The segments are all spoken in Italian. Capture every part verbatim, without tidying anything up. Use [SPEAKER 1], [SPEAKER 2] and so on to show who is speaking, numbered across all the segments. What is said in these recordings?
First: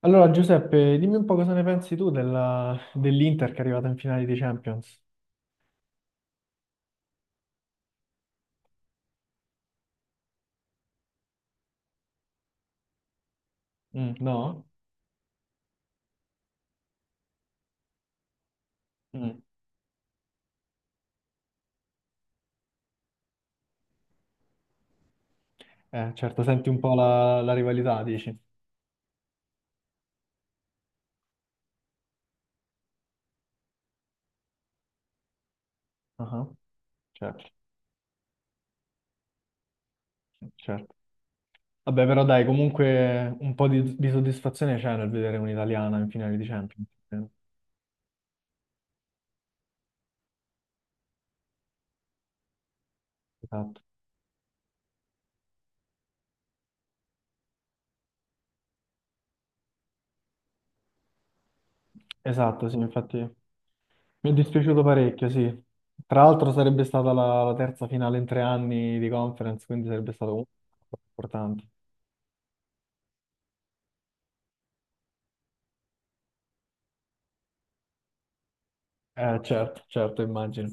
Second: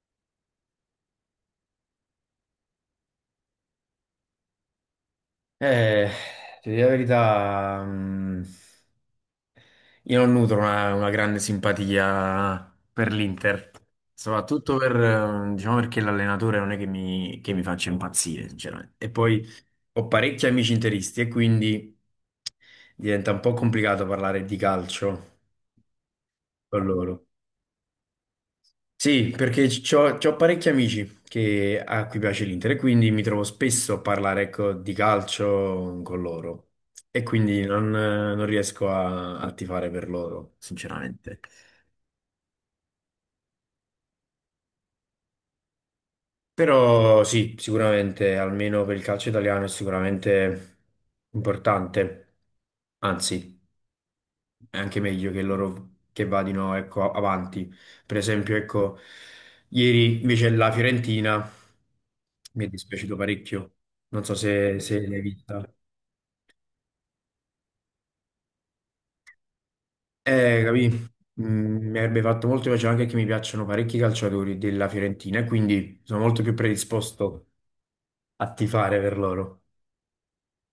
[SPEAKER 1] Allora, Giuseppe, dimmi un po' cosa ne pensi tu della- dell'Inter che è arrivata in finale di Champions.
[SPEAKER 2] Eh, Ti dico la verità, mm, io non nutro una, una grande simpatia per l'Inter,
[SPEAKER 1] Mm, no?
[SPEAKER 2] soprattutto per, eh, diciamo, perché l'allenatore non è che mi, che mi faccia impazzire, sinceramente. E
[SPEAKER 1] Mm.
[SPEAKER 2] poi ho parecchi amici interisti e quindi diventa un po' complicato parlare di calcio
[SPEAKER 1] Eh, certo, senti un
[SPEAKER 2] con
[SPEAKER 1] po'
[SPEAKER 2] loro.
[SPEAKER 1] la, la rivalità, dici.
[SPEAKER 2] Sì, perché c'ho, c'ho parecchi amici che, a cui piace l'Inter, e quindi mi trovo spesso a parlare, ecco, di calcio con
[SPEAKER 1] Ah,
[SPEAKER 2] loro, e
[SPEAKER 1] certo,
[SPEAKER 2] quindi non, non riesco a, a tifare per loro,
[SPEAKER 1] certo.
[SPEAKER 2] sinceramente.
[SPEAKER 1] Vabbè, però dai, comunque un po' di, di soddisfazione c'è nel vedere un'italiana in finale di Champions. Eh,
[SPEAKER 2] Però sì, sicuramente, almeno per il calcio italiano è sicuramente importante, anzi,
[SPEAKER 1] Esatto.
[SPEAKER 2] è anche meglio che loro che vadino, ecco, avanti. Per esempio, ecco, ieri invece la Fiorentina. Mi
[SPEAKER 1] Esatto,
[SPEAKER 2] è
[SPEAKER 1] sì, infatti
[SPEAKER 2] dispiaciuto parecchio. Non
[SPEAKER 1] mi è
[SPEAKER 2] so se,
[SPEAKER 1] dispiaciuto
[SPEAKER 2] se l'hai
[SPEAKER 1] parecchio, sì.
[SPEAKER 2] vista.
[SPEAKER 1] Tra l'altro sarebbe stata la, la terza finale in tre anni di conference, quindi sarebbe stato comunque
[SPEAKER 2] Eh, capì?
[SPEAKER 1] importante.
[SPEAKER 2] Mm, Mi avrebbe fatto molto piacere, anche che mi piacciono parecchi calciatori della Fiorentina e quindi sono molto più predisposto a tifare per
[SPEAKER 1] Eh,
[SPEAKER 2] loro.
[SPEAKER 1] certo, certo, immagino.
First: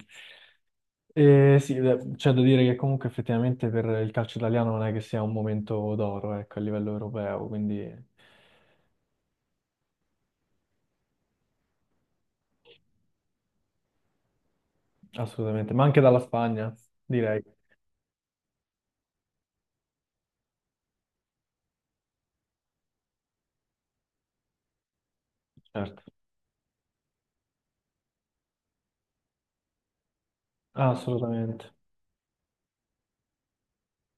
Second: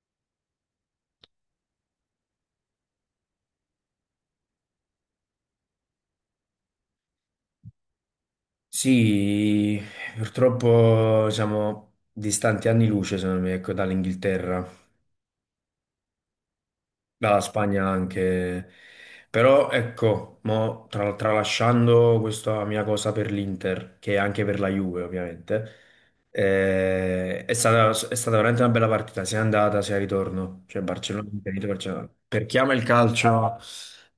[SPEAKER 1] E sì, beh, c'è da dire che comunque effettivamente per il calcio italiano non è che sia un momento d'oro, ecco, a livello europeo, quindi
[SPEAKER 2] Sì, purtroppo siamo distanti anni luce, secondo me, ecco, dall'Inghilterra.
[SPEAKER 1] assolutamente, ma anche dalla Spagna,
[SPEAKER 2] Dalla
[SPEAKER 1] direi,
[SPEAKER 2] Spagna anche. Però ecco, mo, tra- tralasciando questa mia cosa per l'Inter, che è anche per la Juve ovviamente,
[SPEAKER 1] certo,
[SPEAKER 2] eh, è stata, è stata veramente una bella partita, sia andata sia ritorno. Cioè Barcellona, Inter, Inter,
[SPEAKER 1] assolutamente.
[SPEAKER 2] Barcellona. Per chi ama il calcio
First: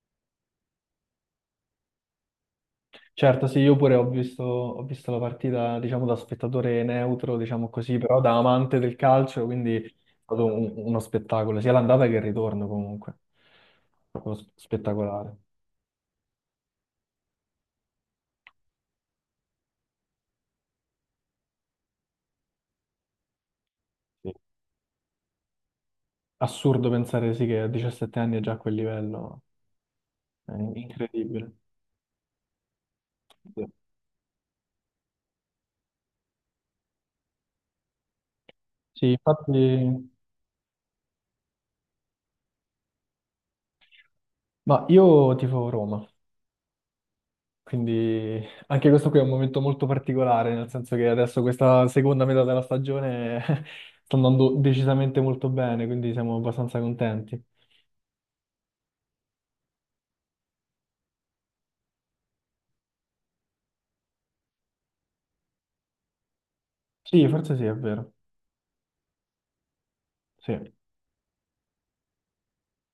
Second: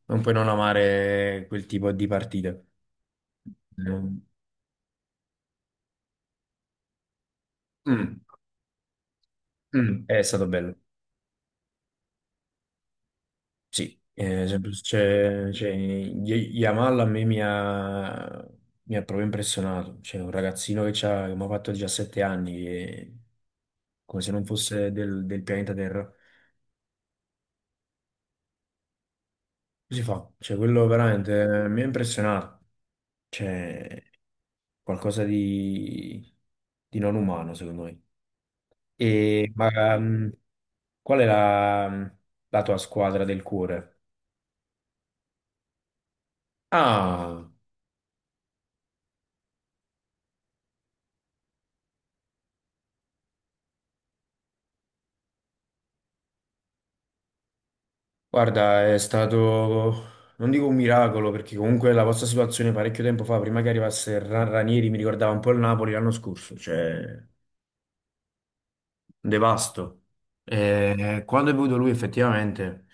[SPEAKER 2] non puoi non amare quel tipo di partite.
[SPEAKER 1] Certo, sì, io pure ho
[SPEAKER 2] Mm,
[SPEAKER 1] visto, ho visto la partita, diciamo, da spettatore neutro, diciamo così, però
[SPEAKER 2] mm,
[SPEAKER 1] da amante del calcio, quindi è
[SPEAKER 2] mm, È
[SPEAKER 1] stato
[SPEAKER 2] stato
[SPEAKER 1] un-
[SPEAKER 2] bello.
[SPEAKER 1] uno spettacolo, sia l'andata che il ritorno comunque,
[SPEAKER 2] Sì,
[SPEAKER 1] proprio
[SPEAKER 2] eh, sempre-
[SPEAKER 1] spettacolare.
[SPEAKER 2] c'è c'è- Y- Yamal a me mi ha, mi ha proprio impressionato. C'è un ragazzino che c'ha- che mi ha fatto diciassette anni, e come se
[SPEAKER 1] Sì.
[SPEAKER 2] non fosse del, del pianeta Terra. Come
[SPEAKER 1] Assurdo pensare sì che a diciassette anni è già a quel livello,
[SPEAKER 2] si fa?
[SPEAKER 1] è
[SPEAKER 2] Cioè, quello veramente,
[SPEAKER 1] incredibile.
[SPEAKER 2] eh, mi ha impressionato.
[SPEAKER 1] Sì.
[SPEAKER 2] C'è qualcosa di, di non umano, secondo me.
[SPEAKER 1] Sì,
[SPEAKER 2] E, ma
[SPEAKER 1] infatti,
[SPEAKER 2] mm, qual è la, la tua squadra del cuore?
[SPEAKER 1] ma io tifo Roma,
[SPEAKER 2] Ah!
[SPEAKER 1] quindi anche questo qui è un momento molto particolare, nel senso che adesso questa seconda metà della stagione sta andando decisamente molto bene, quindi siamo abbastanza contenti.
[SPEAKER 2] Guarda, è stato, non dico un miracolo, perché comunque la vostra situazione parecchio tempo fa, prima che arrivasse Ra- Ranieri, mi ricordava un po' il Napoli l'anno scorso, cioè
[SPEAKER 1] Sì,
[SPEAKER 2] un
[SPEAKER 1] forse sì, è vero.
[SPEAKER 2] devasto.
[SPEAKER 1] Sì.
[SPEAKER 2] E quando è venuto lui effettivamente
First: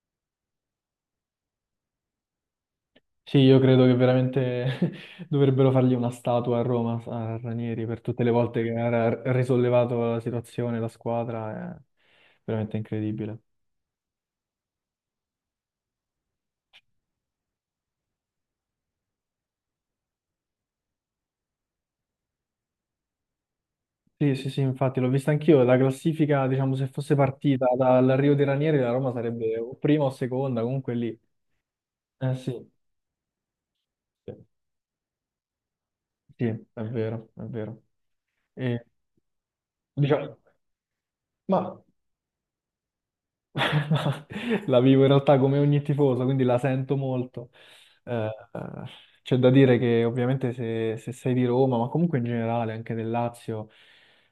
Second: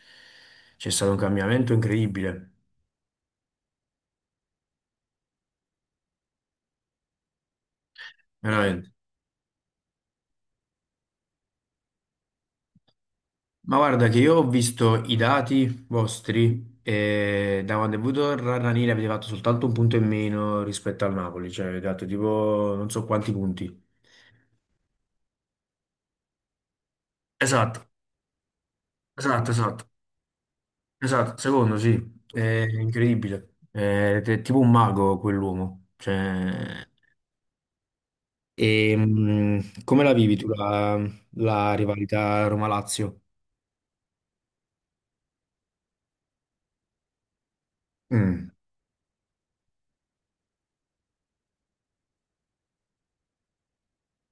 [SPEAKER 2] c'è stato un cambiamento incredibile,
[SPEAKER 1] Sì, io credo che veramente dovrebbero fargli una statua a Roma, a Ranieri, per tutte le volte che
[SPEAKER 2] veramente.
[SPEAKER 1] ha risollevato la situazione, la squadra, è veramente incredibile.
[SPEAKER 2] Ma guarda che io ho visto i dati vostri, e da quando è venuto Ra- Ranieri avete fatto soltanto un punto in meno rispetto al Napoli, cioè avete fatto tipo non so quanti punti.
[SPEAKER 1] Sì, sì, sì, infatti l'ho vista anch'io, la classifica, diciamo, se fosse partita
[SPEAKER 2] Esatto,
[SPEAKER 1] dall'arrivo di Ranieri, la Roma
[SPEAKER 2] esatto,
[SPEAKER 1] sarebbe o
[SPEAKER 2] esatto.
[SPEAKER 1] prima o seconda, comunque lì.
[SPEAKER 2] Esatto, secondo sì,
[SPEAKER 1] Eh
[SPEAKER 2] è
[SPEAKER 1] sì,
[SPEAKER 2] incredibile. È,
[SPEAKER 1] sì,
[SPEAKER 2] è tipo un mago quell'uomo.
[SPEAKER 1] sì, è
[SPEAKER 2] Cioè,
[SPEAKER 1] vero, è vero. E,
[SPEAKER 2] e, mh, come la vivi
[SPEAKER 1] diciamo,
[SPEAKER 2] tu la,
[SPEAKER 1] ma
[SPEAKER 2] la rivalità Roma-Lazio?
[SPEAKER 1] la vivo in realtà come ogni tifoso, quindi la sento molto. Eh,
[SPEAKER 2] Mm,
[SPEAKER 1] eh, c'è da dire che ovviamente se, se sei di Roma, ma comunque in generale anche del Lazio,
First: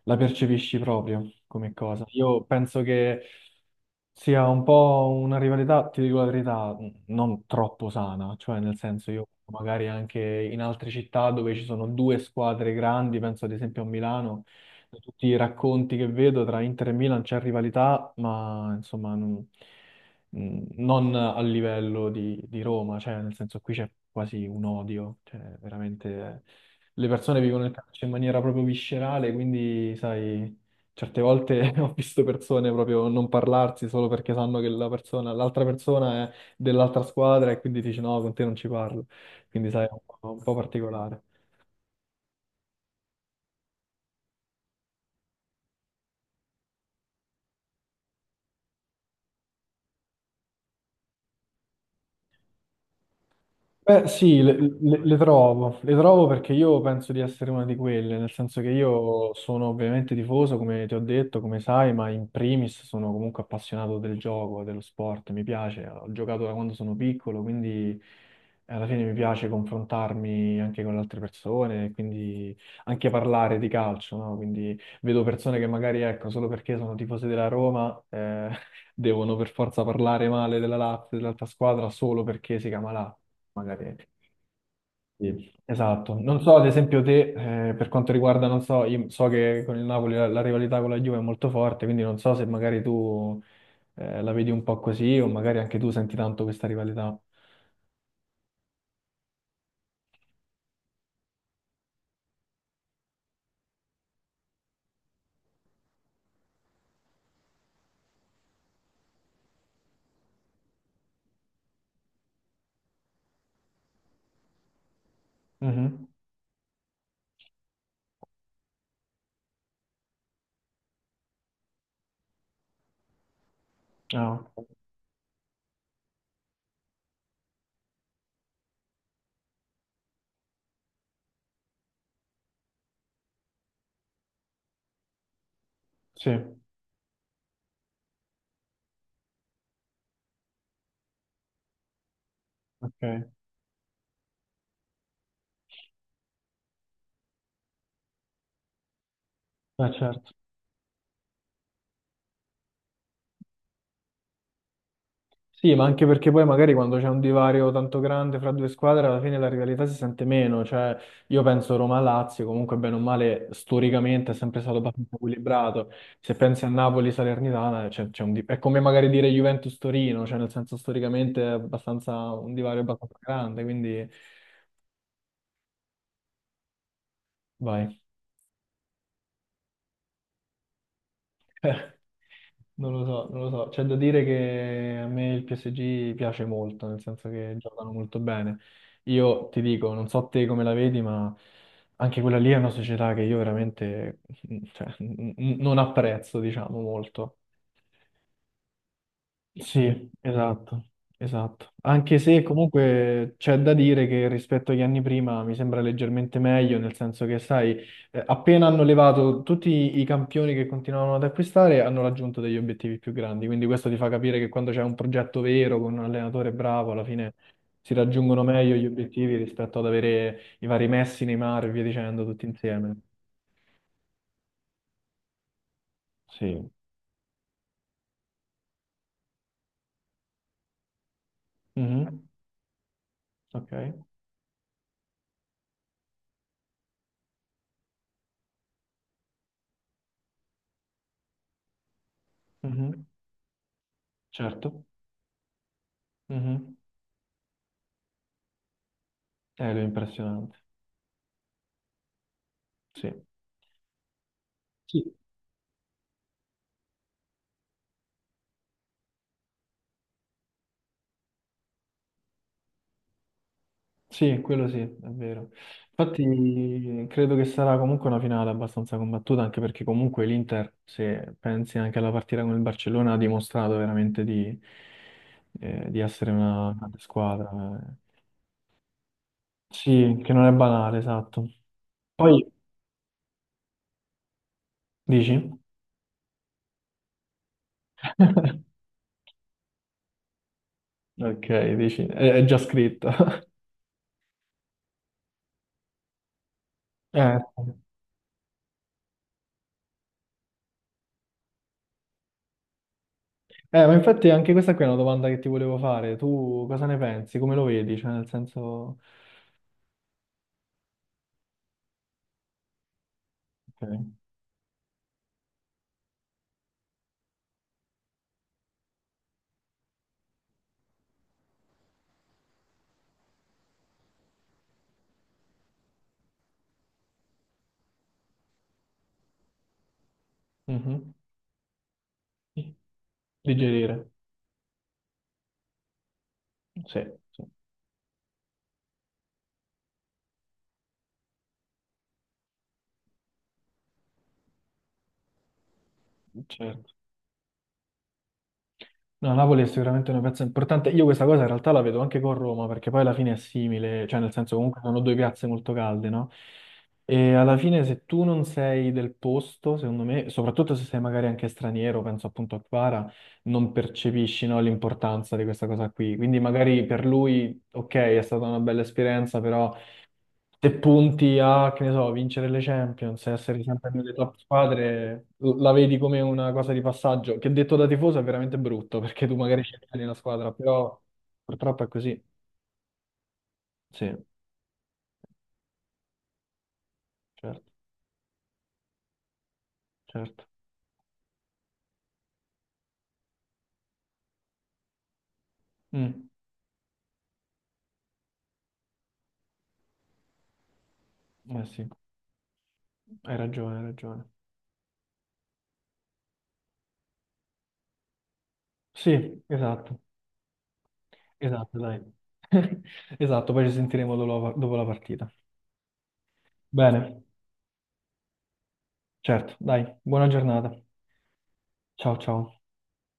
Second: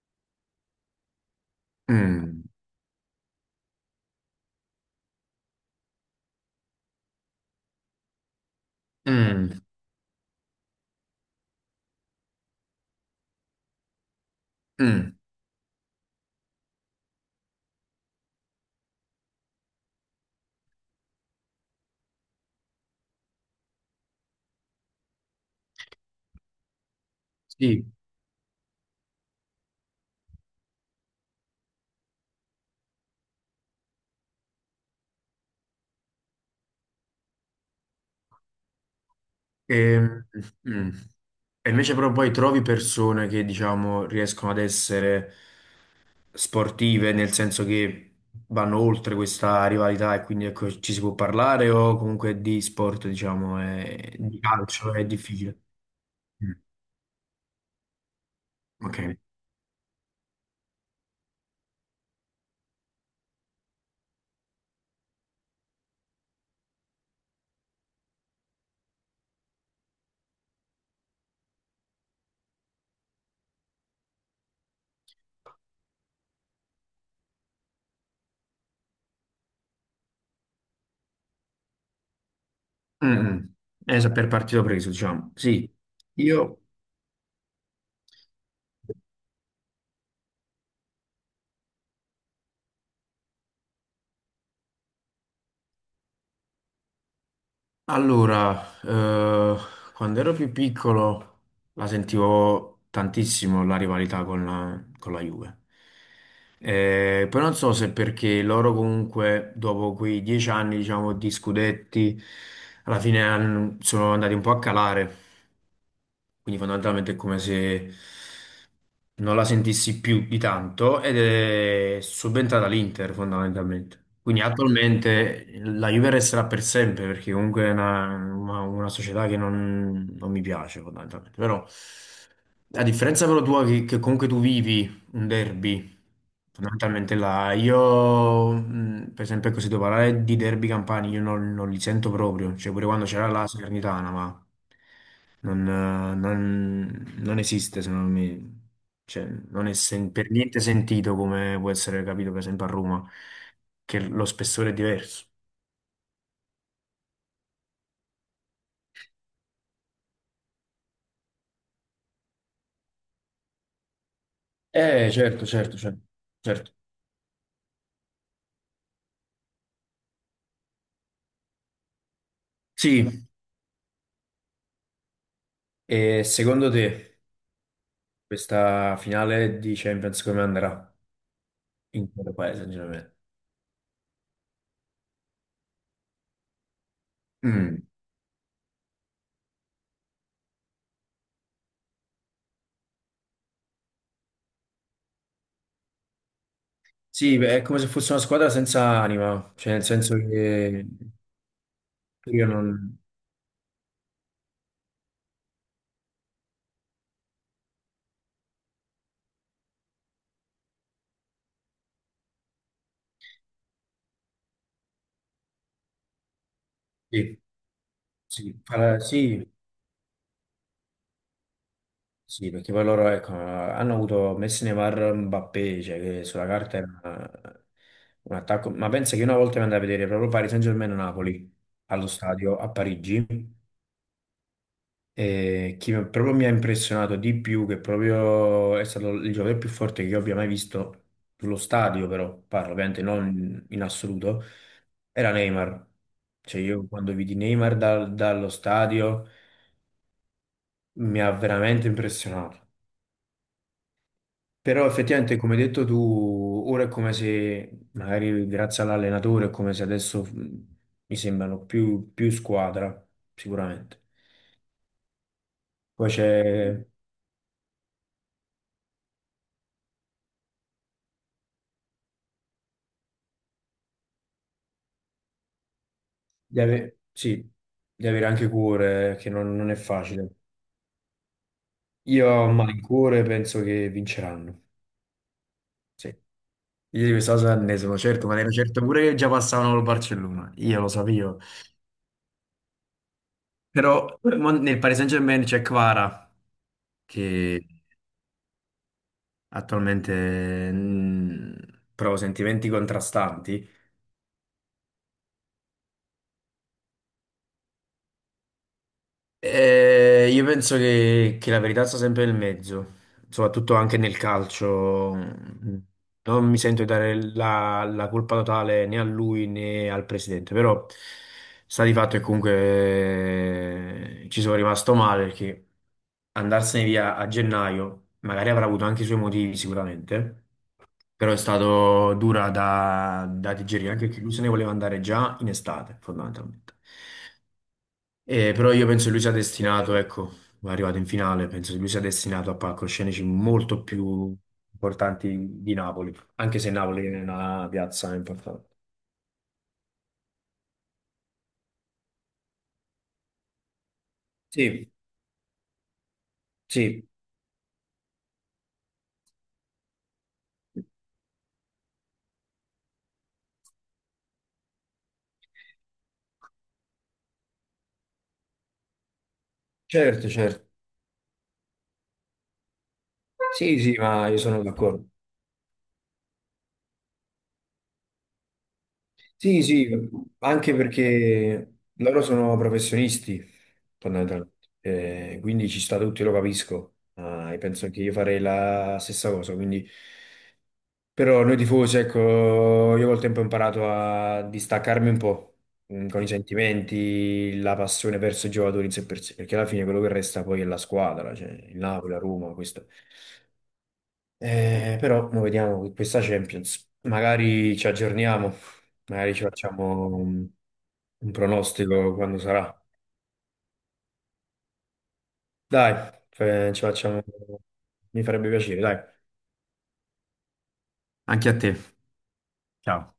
[SPEAKER 1] la percepisci proprio come cosa. Io
[SPEAKER 2] mm,
[SPEAKER 1] penso che sia un po' una rivalità, ti dico la verità, n- non troppo sana, cioè nel senso io
[SPEAKER 2] mm,
[SPEAKER 1] magari anche in altre città dove ci sono due squadre grandi, penso ad esempio a Milano, da
[SPEAKER 2] mm.
[SPEAKER 1] tutti i racconti che vedo tra Inter e Milan c'è rivalità, ma insomma non, mm, non a livello di, di Roma, cioè nel senso qui c'è quasi un odio, cioè veramente le persone vivono il
[SPEAKER 2] Sì,
[SPEAKER 1] calcio in maniera proprio viscerale, quindi sai, certe volte ho visto persone proprio non parlarsi solo perché sanno che la persona, l'altra persona è dell'altra squadra e quindi dici no, con te non ci parlo, quindi sai, è un
[SPEAKER 2] e,
[SPEAKER 1] po' un po'
[SPEAKER 2] mm.
[SPEAKER 1] particolare.
[SPEAKER 2] E invece però poi trovi persone che diciamo riescono ad essere sportive, nel senso che vanno oltre questa rivalità, e quindi, ecco, ci si può parlare, o comunque di sport, diciamo,
[SPEAKER 1] Beh,
[SPEAKER 2] è- di
[SPEAKER 1] sì, le,
[SPEAKER 2] calcio
[SPEAKER 1] le-
[SPEAKER 2] è
[SPEAKER 1] le
[SPEAKER 2] difficile.
[SPEAKER 1] trovo, le trovo perché
[SPEAKER 2] Mm.
[SPEAKER 1] io penso di essere una di quelle, nel senso che
[SPEAKER 2] Ok.
[SPEAKER 1] io sono ovviamente tifoso, come ti ho detto, come sai, ma in primis sono comunque appassionato del gioco, dello sport, mi piace, ho giocato da quando sono piccolo, quindi alla fine mi piace confrontarmi anche con le altre persone, quindi anche parlare di calcio, no? Quindi vedo persone che magari, ecco, solo perché sono tifose della Roma, eh, devono per forza parlare male della Lazio, dell'altra squadra, solo perché si chiama Lazio,
[SPEAKER 2] Mm, mm.
[SPEAKER 1] magari.
[SPEAKER 2] Eh, sa- per partito preso, diciamo.
[SPEAKER 1] Sì.
[SPEAKER 2] Sì,
[SPEAKER 1] Esatto. Non so,
[SPEAKER 2] io
[SPEAKER 1] ad esempio, te, eh, per quanto riguarda, non so, io so che con il Napoli la, la rivalità con la Juve è molto forte, quindi non so se magari tu eh, la vedi un po' così o magari anche tu senti tanto questa rivalità.
[SPEAKER 2] allora, eh, quando ero più piccolo la sentivo tantissimo la rivalità con la, con la Juve. Eh, poi non so se perché loro comunque, dopo quei dieci anni, diciamo, di scudetti, alla fine han- sono andati un po' a calare,
[SPEAKER 1] Mhm.
[SPEAKER 2] quindi fondamentalmente è come se non la sentissi più di tanto, ed è subentrata all'Inter fondamentalmente.
[SPEAKER 1] Ah,
[SPEAKER 2] Quindi attualmente la Juve resterà per sempre perché comunque è una, una- una società che non, non mi piace fondamentalmente. Però a differenza però tua che, che comunque tu vivi un derby.
[SPEAKER 1] sì,
[SPEAKER 2] Fondamentalmente là, io, mh, per esempio, così devo parlare di derby campani, io non, non li sento proprio, cioè pure quando
[SPEAKER 1] ok.
[SPEAKER 2] c'era la Salernitana, ma non, eh, non- non esiste secondo me, cioè non è
[SPEAKER 1] Eh,
[SPEAKER 2] sen-
[SPEAKER 1] certo.
[SPEAKER 2] per niente sentito, come può essere capito per esempio a Roma, che lo spessore è diverso.
[SPEAKER 1] Sì, ma anche perché poi magari quando c'è un divario tanto grande fra due squadre, alla fine la rivalità si sente meno. Cioè, io penso Roma-Lazio, comunque bene o male, storicamente è sempre stato
[SPEAKER 2] Eh
[SPEAKER 1] abbastanza
[SPEAKER 2] certo, certo,
[SPEAKER 1] equilibrato.
[SPEAKER 2] certo,
[SPEAKER 1] Se pensi a
[SPEAKER 2] certo.
[SPEAKER 1] Napoli-Salernitana, c'è- c'è un di- è come magari dire Juventus-Torino, cioè nel senso storicamente è abbastanza un divario
[SPEAKER 2] Sì,
[SPEAKER 1] abbastanza grande, quindi
[SPEAKER 2] e secondo te
[SPEAKER 1] vai.
[SPEAKER 2] questa finale di Champions come andrà, in quale paese,
[SPEAKER 1] Non lo
[SPEAKER 2] sinceramente?
[SPEAKER 1] so, non lo so. C'è da dire che a me il P S G piace molto, nel senso che
[SPEAKER 2] Mm.
[SPEAKER 1] giocano molto bene. Io ti dico, non so te come la vedi, ma anche quella lì è una società che io veramente, cioè, n- n- non apprezzo, diciamo, molto.
[SPEAKER 2] Sì, beh, è come se fosse una squadra senza anima, cioè nel
[SPEAKER 1] Sì,
[SPEAKER 2] senso che
[SPEAKER 1] esatto, esatto. Anche se
[SPEAKER 2] io non...
[SPEAKER 1] comunque c'è da dire che rispetto agli anni prima mi sembra leggermente meglio, nel senso che, sai, eh, appena hanno levato tutti i campioni che continuavano ad acquistare, hanno raggiunto degli obiettivi più grandi. Quindi questo ti fa capire che quando c'è un progetto vero, con un allenatore bravo, alla fine
[SPEAKER 2] Sì,
[SPEAKER 1] si raggiungono
[SPEAKER 2] sì,
[SPEAKER 1] meglio gli
[SPEAKER 2] fa-
[SPEAKER 1] obiettivi
[SPEAKER 2] sì,
[SPEAKER 1] rispetto ad avere i vari Messi, Neymar e via dicendo tutti
[SPEAKER 2] sì, perché poi
[SPEAKER 1] insieme.
[SPEAKER 2] loro, ecco, hanno avuto Messi, Neymar, Mbappé, cioè che sulla
[SPEAKER 1] Sì.
[SPEAKER 2] carta era un attacco, ma pensa che una volta mi andai a vedere proprio Paris Saint-Germain-Napoli allo
[SPEAKER 1] Mhm.
[SPEAKER 2] stadio a Parigi.
[SPEAKER 1] Ok.
[SPEAKER 2] E chi mi- proprio mi ha impressionato di più, che proprio è stato il giocatore più forte che io abbia mai visto sullo stadio, però parlo ovviamente
[SPEAKER 1] Mhm.
[SPEAKER 2] non in assoluto,
[SPEAKER 1] Certo.
[SPEAKER 2] era Neymar. Cioè
[SPEAKER 1] Mhm.
[SPEAKER 2] io quando vidi Neymar dal- dallo stadio
[SPEAKER 1] Eh, lui è impressionante.
[SPEAKER 2] mi ha veramente impressionato.
[SPEAKER 1] Sì,
[SPEAKER 2] Però
[SPEAKER 1] sì.
[SPEAKER 2] effettivamente, come hai detto tu, ora è come se, magari grazie all'allenatore, è come se adesso, mh, mi sembrano più, più squadra, sicuramente.
[SPEAKER 1] sì, quello sì, è vero.
[SPEAKER 2] Poi c'è
[SPEAKER 1] Infatti credo che sarà comunque una finale abbastanza combattuta, anche perché comunque l'Inter, se pensi anche alla partita con il Barcellona, ha dimostrato veramente di, eh, di essere
[SPEAKER 2] di
[SPEAKER 1] una grande
[SPEAKER 2] ave-
[SPEAKER 1] squadra.
[SPEAKER 2] sì, di
[SPEAKER 1] Eh.
[SPEAKER 2] avere anche cuore, che non, non è
[SPEAKER 1] Sì,
[SPEAKER 2] facile.
[SPEAKER 1] che non è banale, esatto.
[SPEAKER 2] Io
[SPEAKER 1] Poi
[SPEAKER 2] a cuore penso che vinceranno.
[SPEAKER 1] dici?
[SPEAKER 2] Sì. Io di questa cosa ne sono certo, ma ne ero certo pure che già passavano col Barcellona. Io lo sapevo.
[SPEAKER 1] Ok, dici, è, è già scritto.
[SPEAKER 2] Però mo- nel Paris Saint-Germain c'è Kvara,
[SPEAKER 1] Eh,
[SPEAKER 2] che attualmente, mm, prova sentimenti contrastanti.
[SPEAKER 1] eh, ma infatti anche questa qui è una domanda che ti volevo fare. Tu cosa ne pensi? Come lo vedi? Cioè, nel senso...
[SPEAKER 2] Eh, io penso che, che la verità sta sempre nel mezzo, soprattutto anche
[SPEAKER 1] Ok.
[SPEAKER 2] nel calcio. Non mi sento di dare la, la colpa totale né a lui né al presidente, però sta di fatto che comunque, eh, ci sono rimasto male perché andarsene via a gennaio magari avrà avuto anche i suoi motivi sicuramente,
[SPEAKER 1] Mhm.
[SPEAKER 2] però è stato dura da, da digerire,
[SPEAKER 1] Digerire,
[SPEAKER 2] anche perché lui se ne voleva andare già in estate, fondamentalmente.
[SPEAKER 1] sì, sì,
[SPEAKER 2] Eh, però io penso che lui sia destinato, ecco, è arrivato in finale, penso che lui sia destinato a palcoscenici molto più importanti di Napoli, anche se
[SPEAKER 1] certo.
[SPEAKER 2] Napoli è una piazza importante.
[SPEAKER 1] No, Napoli è sicuramente una piazza importante. Io questa cosa in realtà la vedo anche con Roma, perché poi alla fine è simile, cioè nel senso comunque
[SPEAKER 2] Sì,
[SPEAKER 1] sono due piazze molto calde, no?
[SPEAKER 2] sì,
[SPEAKER 1] E alla fine se tu non sei del posto, secondo me, soprattutto se sei magari anche straniero, penso appunto a Quara, non percepisci, no, l'importanza di questa cosa qui. Quindi magari per lui, ok, è stata una bella esperienza, però...
[SPEAKER 2] certo, certo.
[SPEAKER 1] se punti a, che ne so, vincere le Champions, essere
[SPEAKER 2] Sì,
[SPEAKER 1] sempre
[SPEAKER 2] sì,
[SPEAKER 1] nelle
[SPEAKER 2] ma
[SPEAKER 1] top
[SPEAKER 2] io sono d'accordo.
[SPEAKER 1] squadre, l- la vedi come una cosa di passaggio, che detto da tifoso è veramente brutto, perché tu magari
[SPEAKER 2] Sì, sì,
[SPEAKER 1] scegli una squadra,
[SPEAKER 2] anche
[SPEAKER 1] però
[SPEAKER 2] perché
[SPEAKER 1] purtroppo è così.
[SPEAKER 2] loro sono professionisti,
[SPEAKER 1] Sì,
[SPEAKER 2] fondamentalmente. Eh, quindi ci sta tutto, io lo capisco. Ah, e
[SPEAKER 1] certo,
[SPEAKER 2] penso che io farei la stessa cosa, quindi...
[SPEAKER 1] certo.
[SPEAKER 2] Però noi tifosi, ecco, io col tempo ho imparato a distaccarmi un po', mh, con
[SPEAKER 1] Mm,
[SPEAKER 2] i sentimenti, la passione verso i giocatori in sé per sé, perché alla fine quello che resta poi è la squadra, cioè
[SPEAKER 1] eh
[SPEAKER 2] il
[SPEAKER 1] sì,
[SPEAKER 2] Napoli, la Roma, questo.
[SPEAKER 1] hai ragione, hai ragione.
[SPEAKER 2] Eh, però noi vediamo che questa Champions, magari ci aggiorniamo, magari
[SPEAKER 1] Sì,
[SPEAKER 2] ci
[SPEAKER 1] esatto,
[SPEAKER 2] facciamo un, un
[SPEAKER 1] esatto,
[SPEAKER 2] pronostico
[SPEAKER 1] dai.
[SPEAKER 2] quando sarà.
[SPEAKER 1] Esatto, poi ci sentiremo dopo la dopo la partita.
[SPEAKER 2] Dai, eh, ci facciamo,
[SPEAKER 1] Bene,
[SPEAKER 2] mi farebbe piacere, dai.
[SPEAKER 1] certo, dai, buona giornata.
[SPEAKER 2] Anche a te.
[SPEAKER 1] Ciao, ciao.
[SPEAKER 2] Ciao.